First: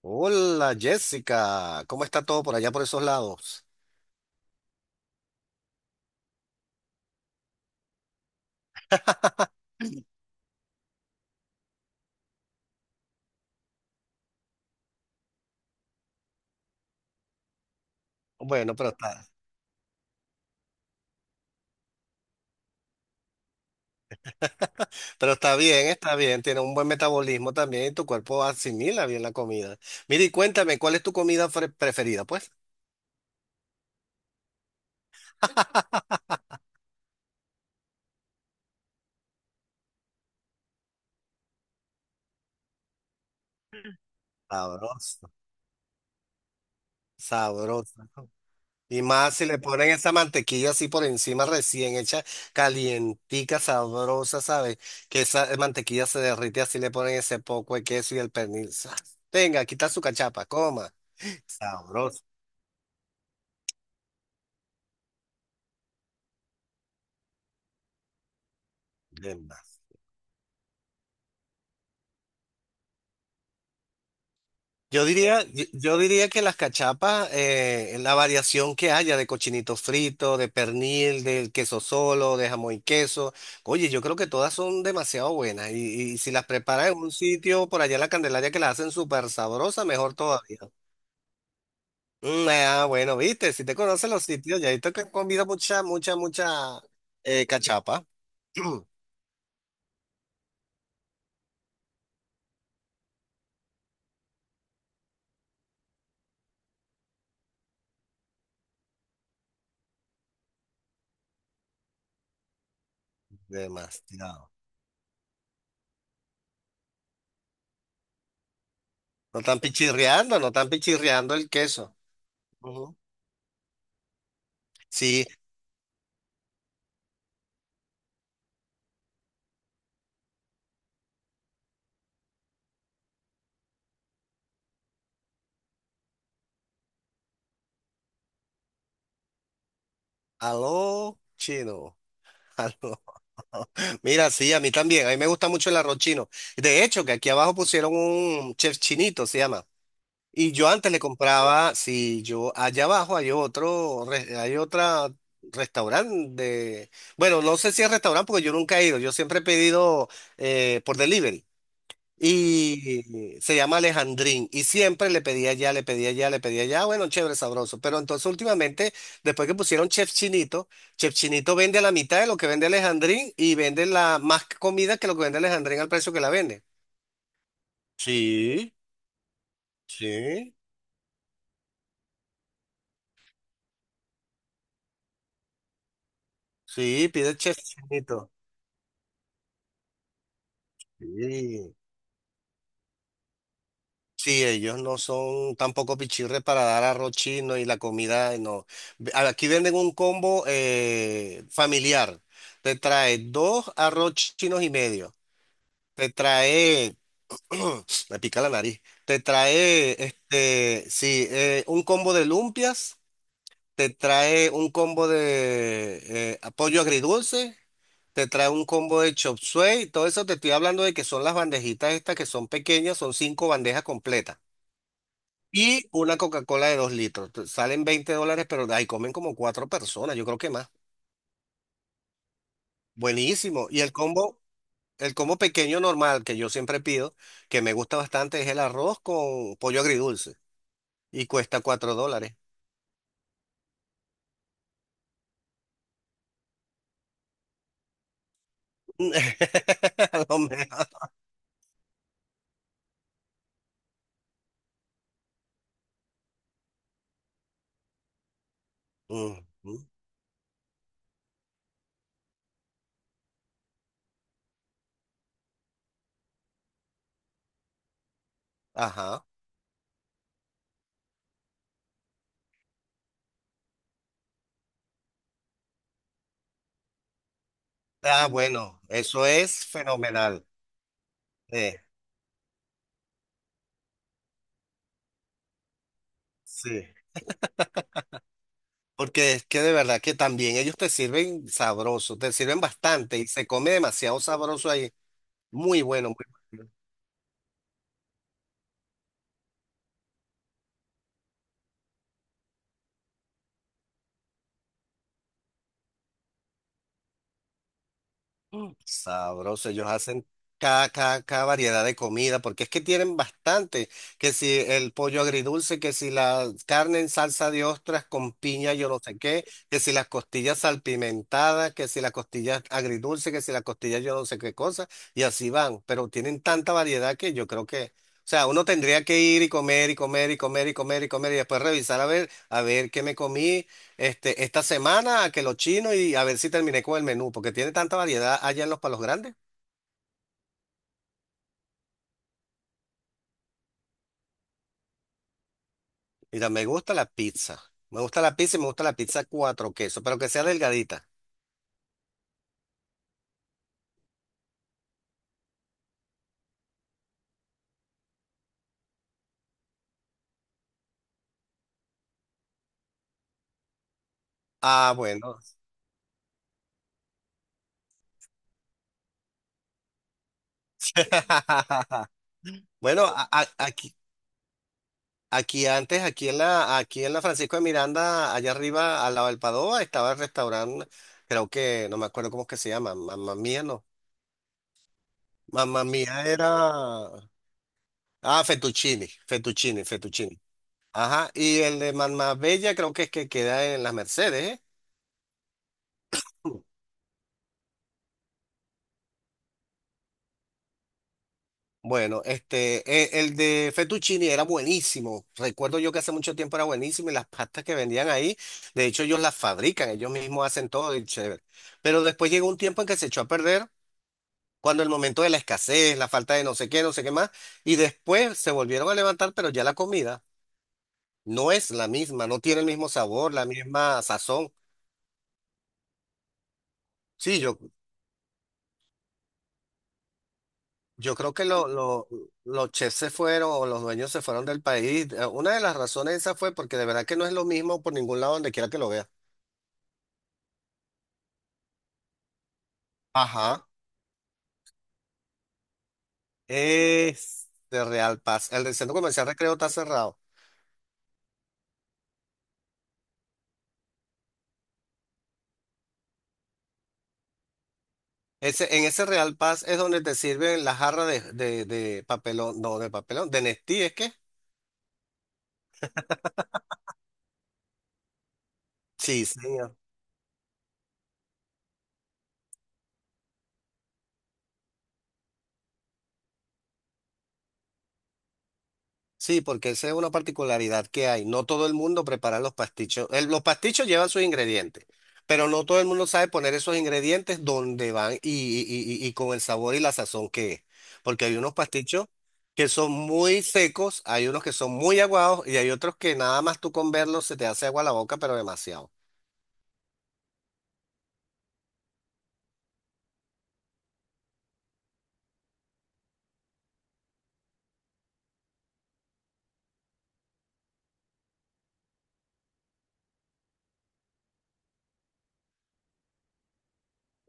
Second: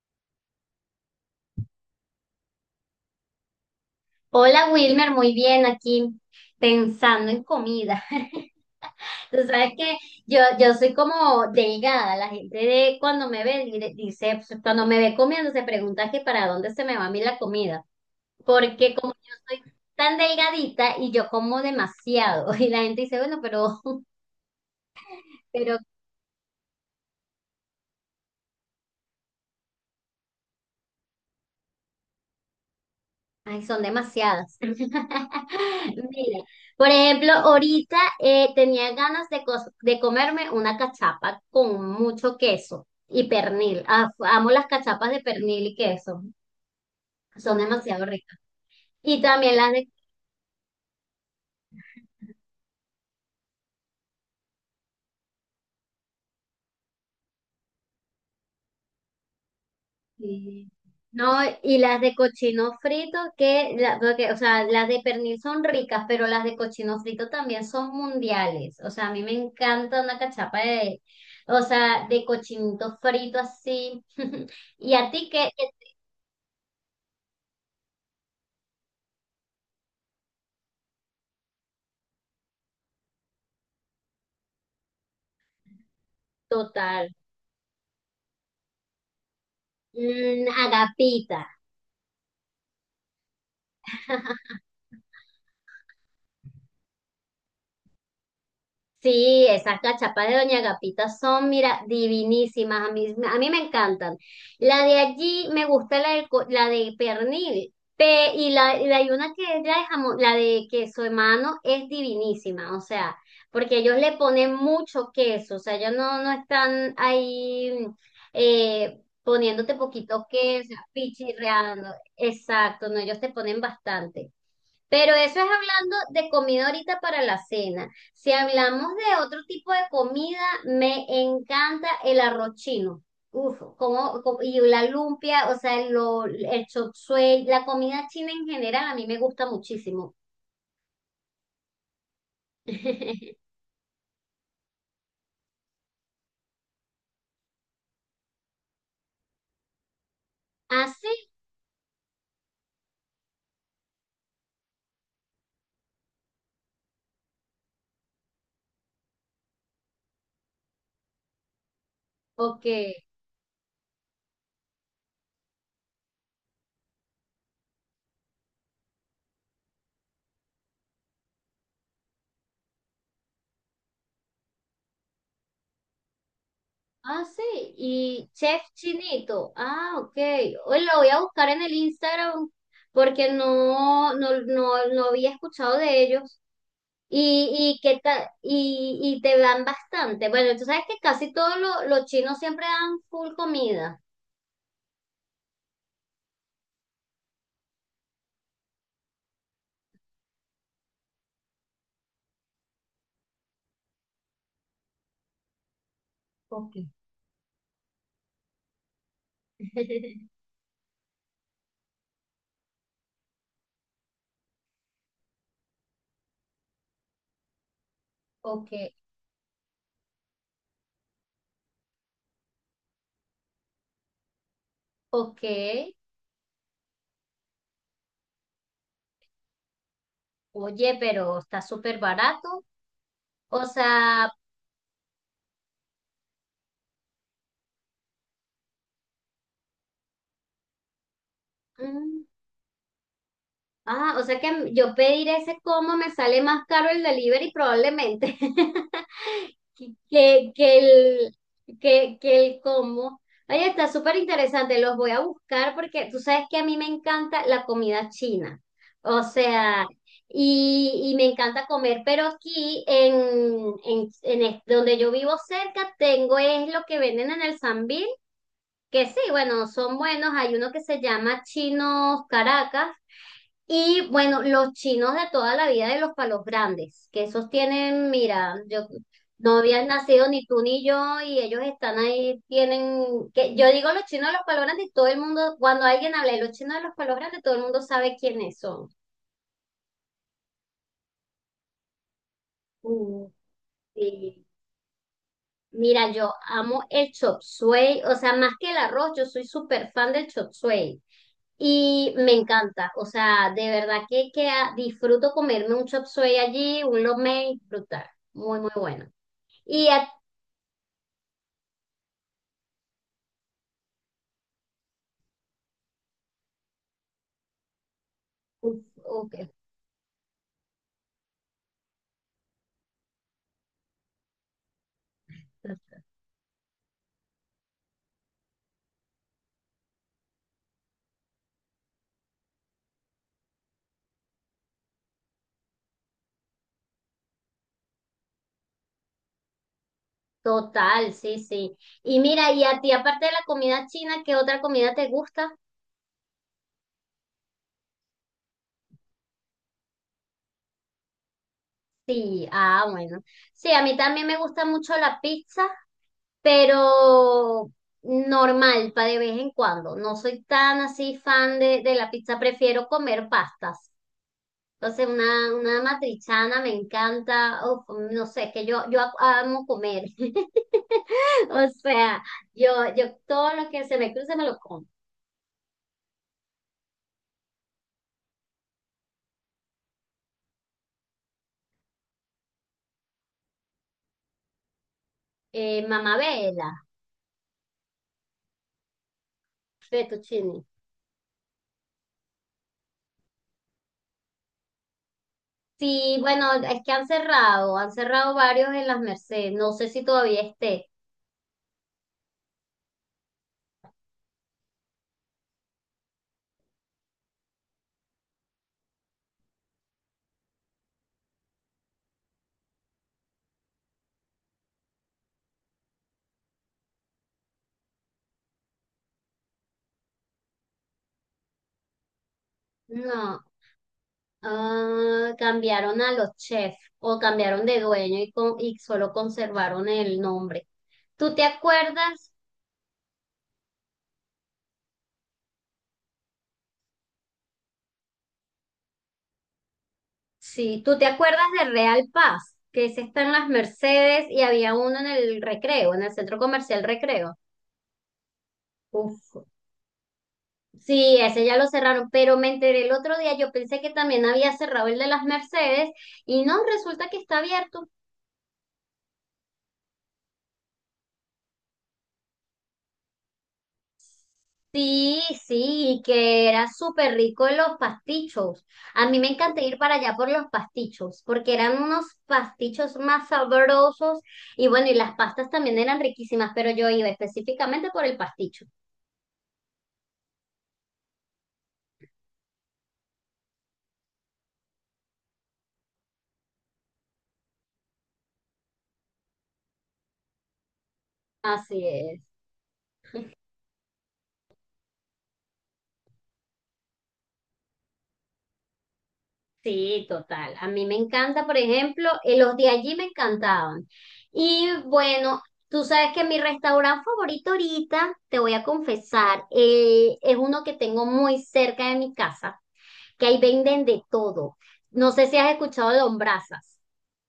Hola Jessica, ¿cómo está todo por allá por esos lados? Hola Wilmer, muy bien aquí pensando en comida. Tú sabes que yo soy como delgada, la gente de cuando me ve dice, pues, cuando me ve comiendo se pregunta que para dónde se me va a mí la comida, Bueno, porque como yo soy tan delgadita y yo como demasiado y la gente dice, bueno, pero, pero pero está bien, tiene un buen metabolismo también y tu cuerpo asimila bien la comida. Mira y cuéntame, ¿cuál es tu comida preferida, pues? Ay, son demasiadas. Mira, por ejemplo, ahorita tenía ganas de comerme una cachapa con mucho queso y pernil. Ah, amo las cachapas de Sabrosa, pernil y queso, son demasiado sabrosa, ¿no? ricas. Y Y más si también le las de ponen esa mantequilla así por encima recién hecha, calientica, sabrosa, ¿sabes? Que esa mantequilla se derrite así le ponen ese poco de queso y el pernil. ¡Zas! Venga, quita su cachapa, Sí. coma. No, y las de Sabroso. cochino frito, que, porque, o sea, las de pernil son ricas, pero las de cochino frito también son mundiales. O sea, a mí me encanta una cachapa de, o sea, de cochinito frito así. ¿Y Yo a ti diría, qué? yo yo diría que las cachapas, la variación que haya de cochinito frito, de pernil, del queso solo, de jamón y queso, oye, yo creo que todas son demasiado buenas. Y si las preparas en Total. un sitio por allá en la Candelaria que las hacen súper sabrosas, mejor Mm, todavía. agapita. Mm, ah, bueno, viste, si te conoces los sitios, ya visto que has comido mucha, mucha, mucha cachapa. Sí, esas cachapas de Doña Agapita son, mira, divinísimas. A mí me encantan. La de allí me gusta la de pernil. Hay una que es la de jamón, la de queso de mano es divinísima. O sea, porque ellos le Demasiado. ponen mucho queso. O sea, ellos no están ahí No están poniéndote poquito pichirreando, no están queso, pichirreando el pichirreando. queso. Exacto, Ujú. no, ellos te ponen bastante. Pero Sí, eso es hablando de comida ahorita para la cena. Si hablamos de otro tipo de comida, me encanta el arroz chino. Uf, y la lumpia, o sea, el chop suey, la comida china en general a mí me gusta muchísimo. aló, chino. Aló. Mira, sí, a mí también. A mí me gusta mucho el arroz chino. De hecho, que aquí abajo pusieron un chef chinito, se llama. Y yo ¿Ah, antes le sí? compraba, si yo allá abajo hay otra restaurante de, bueno, no sé si es restaurante porque yo nunca he ido. Yo siempre he pedido por delivery. Ok. Y se llama Alejandrín. Y siempre le pedía ya, le pedía ya, le pedía ya. Bueno, chévere, sabroso. Pero entonces últimamente, después que pusieron Chef Chinito, Chef Chinito vende a la mitad de lo que vende Alejandrín y vende la más comida que lo que vende Alejandrín al precio que la vende. Ah, sí. Y Chef Sí, Chinito. Ah, ok. sí, Hoy lo voy a buscar en el Instagram porque no había escuchado de ellos. sí, pide Chef Y, y, que Chinito. ta- y, y te dan bastante. Bueno, tú sabes que casi todos Sí. Los chinos siempre dan full comida. Sí, ellos no son tampoco pichirres para dar arroz chino y la comida, no. Aquí venden un combo familiar. Te trae dos arroz chinos y medio. Te Ok. trae, me pica la nariz. Te trae, sí, un combo de lumpias. Te trae un combo de pollo agridulce. Te trae un Ok, combo de chop suey. Todo eso te estoy hablando de que son las bandejitas estas que son pequeñas, son cinco bandejas completas. ok. Y una Coca-Cola de 2 litros. Salen $20, pero ahí comen como cuatro personas, yo creo que más. Oye, pero está súper barato. O Buenísimo. Y el sea, combo, el combo pequeño normal que yo siempre pido, que me gusta bastante, es el arroz con pollo agridulce. Y cuesta cuatro mm, dólares. ah, o sea que yo pedir ese como me sale más caro el delivery probablemente. A lo que, que mejor. el, que el cómo. Oye, está súper interesante, los voy a buscar porque tú sabes que a mí me encanta la comida china. O Ujú. sea, y me encanta comer, pero aquí donde yo vivo cerca tengo es lo que venden en el Sambil, que sí, Ajá. bueno, son buenos. Hay uno que se llama Chinos Caracas, y bueno, los chinos de toda la vida de los palos grandes, que esos tienen, Ah, mira, bueno, yo eso no es habías nacido ni fenomenal. tú ni yo y ellos Eh, están ahí, tienen, que yo digo los chinos de los palos grandes, y todo el mundo, cuando alguien habla de los chinos de sí. los palos grandes, todo el mundo sabe quiénes son. Porque es que de verdad que también ellos te sirven sabroso, te sirven bastante y Uh, se come demasiado Sí. sabroso ahí. Muy Mira, bueno. yo amo el chop suey, o sea, más que el arroz, yo soy súper fan del chop suey y me encanta, o sea, de verdad que disfruto comerme un chop suey allí, un lo mein, brutal, muy, muy Mm. bueno. Sabroso, ellos Y a- hacen cada variedad de comida, porque es que tienen bastante, que si el pollo agridulce, que si la carne en salsa de ostras con piña, Uf, yo no sé ok, qué, que si las costillas salpimentadas, que si las costillas agridulce, que si las costillas yo no sé qué cosa, y así van, pero tienen tanta variedad que yo creo que, o sea, uno tendría que ir y comer y comer y comer y comer y comer y después revisar a ver qué me comí esta semana a que lo chino y a ver si terminé con el menú, porque tiene tanta variedad allá en los Palos Grandes. total, sí, sí. Y mira, y a ti, aparte de la comida china, ¿qué otra comida te gusta? Mira, me gusta la pizza. Me gusta la pizza y me gusta la pizza cuatro quesos, pero que sea delgadita. Sí, ah, bueno. Sí, a mí también me gusta mucho la pizza, pero normal, para de vez en cuando. No soy tan así fan de la pizza, prefiero comer pastas. Ah, Entonces, bueno. una matrichana me encanta, uf, no sé, es que yo amo comer. O sea, yo, Bueno, yo todo lo que aquí, se me cruce me lo como. aquí antes, aquí en la Francisco de Miranda, allá arriba, al lado del Padova, estaba el restaurante, creo que, no me acuerdo cómo es que se llama, Mamma Mía, no. Mamma Mía Mamabela, era. Ah, fettuccini, fettuccini, fettuccini. fettuccine. Ajá, y el de Bella creo que es que queda en las Mercedes, ¿eh? Sí, bueno, es que han cerrado varios en las Mercedes. No sé si todavía esté. Bueno, de fettuccine era buenísimo. Recuerdo yo que hace mucho tiempo era buenísimo y las pastas que vendían ahí, de hecho ellos las fabrican, ellos mismos hacen todo y chévere. Pero después llegó un tiempo en que se echó a perder, cuando el momento de la escasez, la falta de no sé qué, no sé qué más, y después se volvieron a levantar, pero ya la comida no es la misma, no tiene el mismo sabor, No, la misma sazón. ah, cambiaron a los chefs o Sí, yo cambiaron de dueño y solo conservaron el nombre. Yo creo ¿Tú te que acuerdas? los chefs se fueron o los dueños se fueron del país. Una de las razones esa fue porque de verdad que no es lo mismo por ningún lado donde quiera que lo veas. Sí, ¿tú te acuerdas de Real Paz? Que ese está en las Ajá. Mercedes y había uno en el Recreo, en el centro comercial Recreo. Es de Real Paz. El del centro comercial Uf, Recreo está cerrado. sí, ese ya lo cerraron, pero me enteré el otro día, yo pensé que también había cerrado el de las Mercedes y no, resulta que está abierto. Ese, en ese Real Paz es donde te sirven la jarra de, papelón, no, de papelón, de Nestí, ¿es que? Sí, sí, que era súper rico los pastichos. A mí Sí, me sí. encanta ir para allá por los pastichos, porque eran unos pastichos más sabrosos y bueno, y las pastas también eran riquísimas, pero yo iba específicamente por el pasticho. Sí, porque esa es una particularidad que hay. No todo el mundo prepara los pastichos. Los pastichos llevan sus ingredientes, pero no todo el mundo sabe poner esos ingredientes donde van y con el sabor y la sazón que es. Porque hay unos Así pastichos es. que son muy secos, hay unos que son muy aguados y hay otros que nada más tú con verlos se te hace agua la boca, pero demasiado. Sí, total. A mí me encanta, por ejemplo, los de allí me encantaban. Y bueno, tú sabes que mi restaurante favorito ahorita, te voy a confesar, es uno que tengo muy cerca de mi casa que ahí venden de todo. No sé si has escuchado Lombrazas.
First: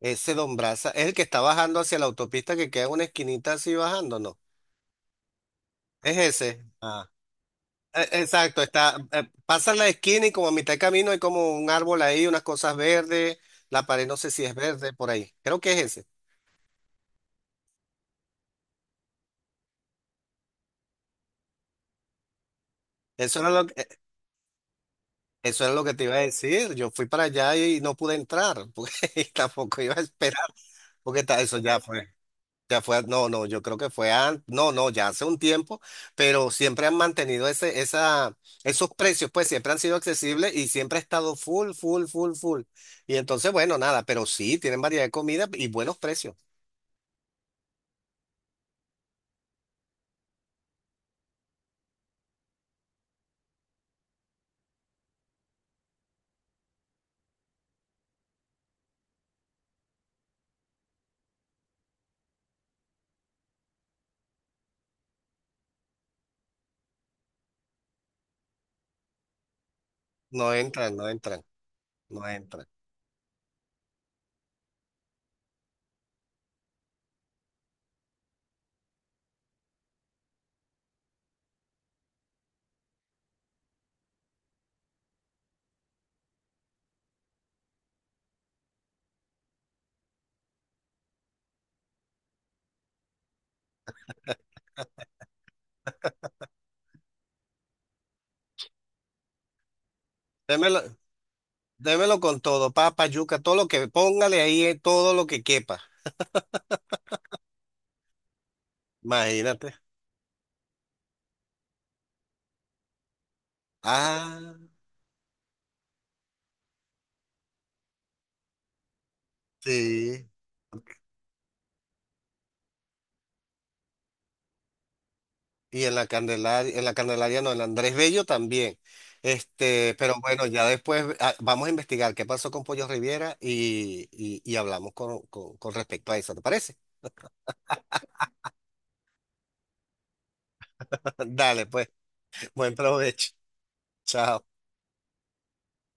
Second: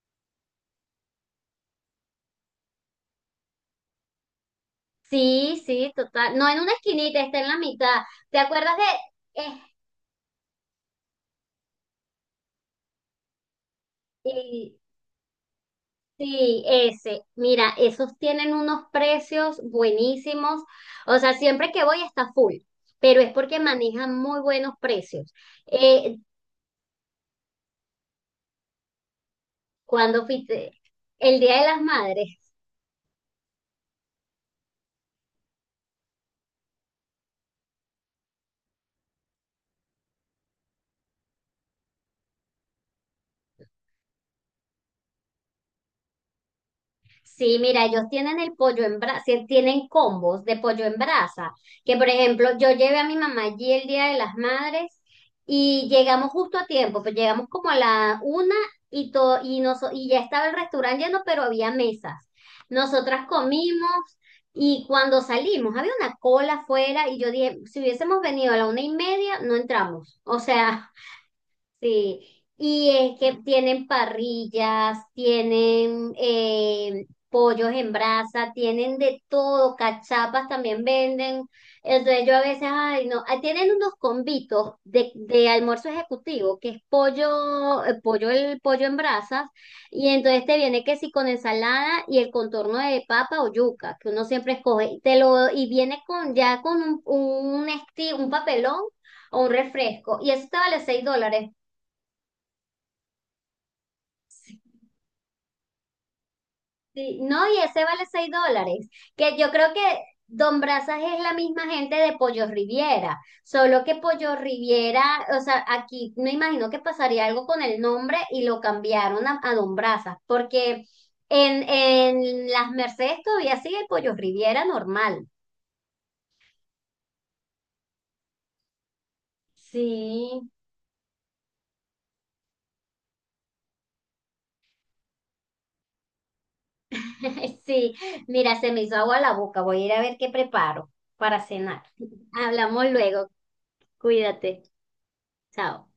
Ese Don Brasa es el que está bajando hacia la autopista que queda en una esquinita así bajando, ¿no? Sí, sí, Es total. No en ese. una Ah. esquinita, está en la mitad. ¿Te Exacto, acuerdas de...? Pasan la esquina y como a mitad de camino hay como un árbol ahí, unas cosas verdes, la pared no sé si es eh, verde por ahí, creo que es ese. sí, ese. Mira, esos tienen unos precios buenísimos. O sea, siempre que voy está full, pero es Eso era porque lo que, eh, manejan muy buenos precios. eso era lo que te iba Eh, a decir, yo fui para allá y no pude entrar, porque tampoco iba a Cuando esperar, fuiste, porque el eso Día de las Madres. ya fue, no, no, yo creo que fue antes, no, no, ya hace un tiempo, pero siempre han mantenido esos precios, pues siempre han sido accesibles y siempre ha estado full, full, full, full. Y entonces, bueno, nada, pero sí, tienen variedad de comida y buenos precios. Sí, mira, ellos tienen el pollo en brasa, tienen combos de pollo en brasa, que por ejemplo, yo llevé a mi mamá allí el Día de las Madres y llegamos justo a tiempo, pues llegamos como a la 1 y todo, y nos, y ya estaba el restaurante lleno, pero había mesas. Nosotras comimos y cuando salimos había una cola afuera y yo dije, si hubiésemos venido a la 1:30, no entramos. O No sea, entran, no entran, sí, no entran. y es que tienen parrillas, tienen pollos en brasa, tienen de todo, cachapas también venden. Entonces yo a veces, ay, no, ah, tienen unos convitos de almuerzo ejecutivo, que es pollo, el pollo en brasas, y entonces te viene que sí con ensalada y el contorno de papa o yuca, que uno siempre escoge, y te lo, y viene con ya con un papelón o un refresco. Y eso estaba Démelo, vale $6. démelo con todo, papa, yuca, todo lo que póngale ahí, todo lo que quepa. Sí, no, y ese vale $6, que yo creo Imagínate. que Don Brazas es la misma gente de Pollo Riviera, solo que Pollo Ah, Riviera, o sea, aquí me imagino que pasaría algo con el nombre y lo cambiaron a, Don Brazas, sí. porque en Las Mercedes todavía sigue Pollo Riviera normal. Y en la Candelaria no, en la Andrés Bello también. Pero bueno, Sí, ya después vamos a investigar qué pasó con Pollo Riviera y hablamos con respecto a eso, ¿te parece? sí, mira, se me hizo agua la boca, voy a ir a ver qué preparo para Dale, cenar. pues, buen Hablamos luego, provecho. Chao. cuídate, chao.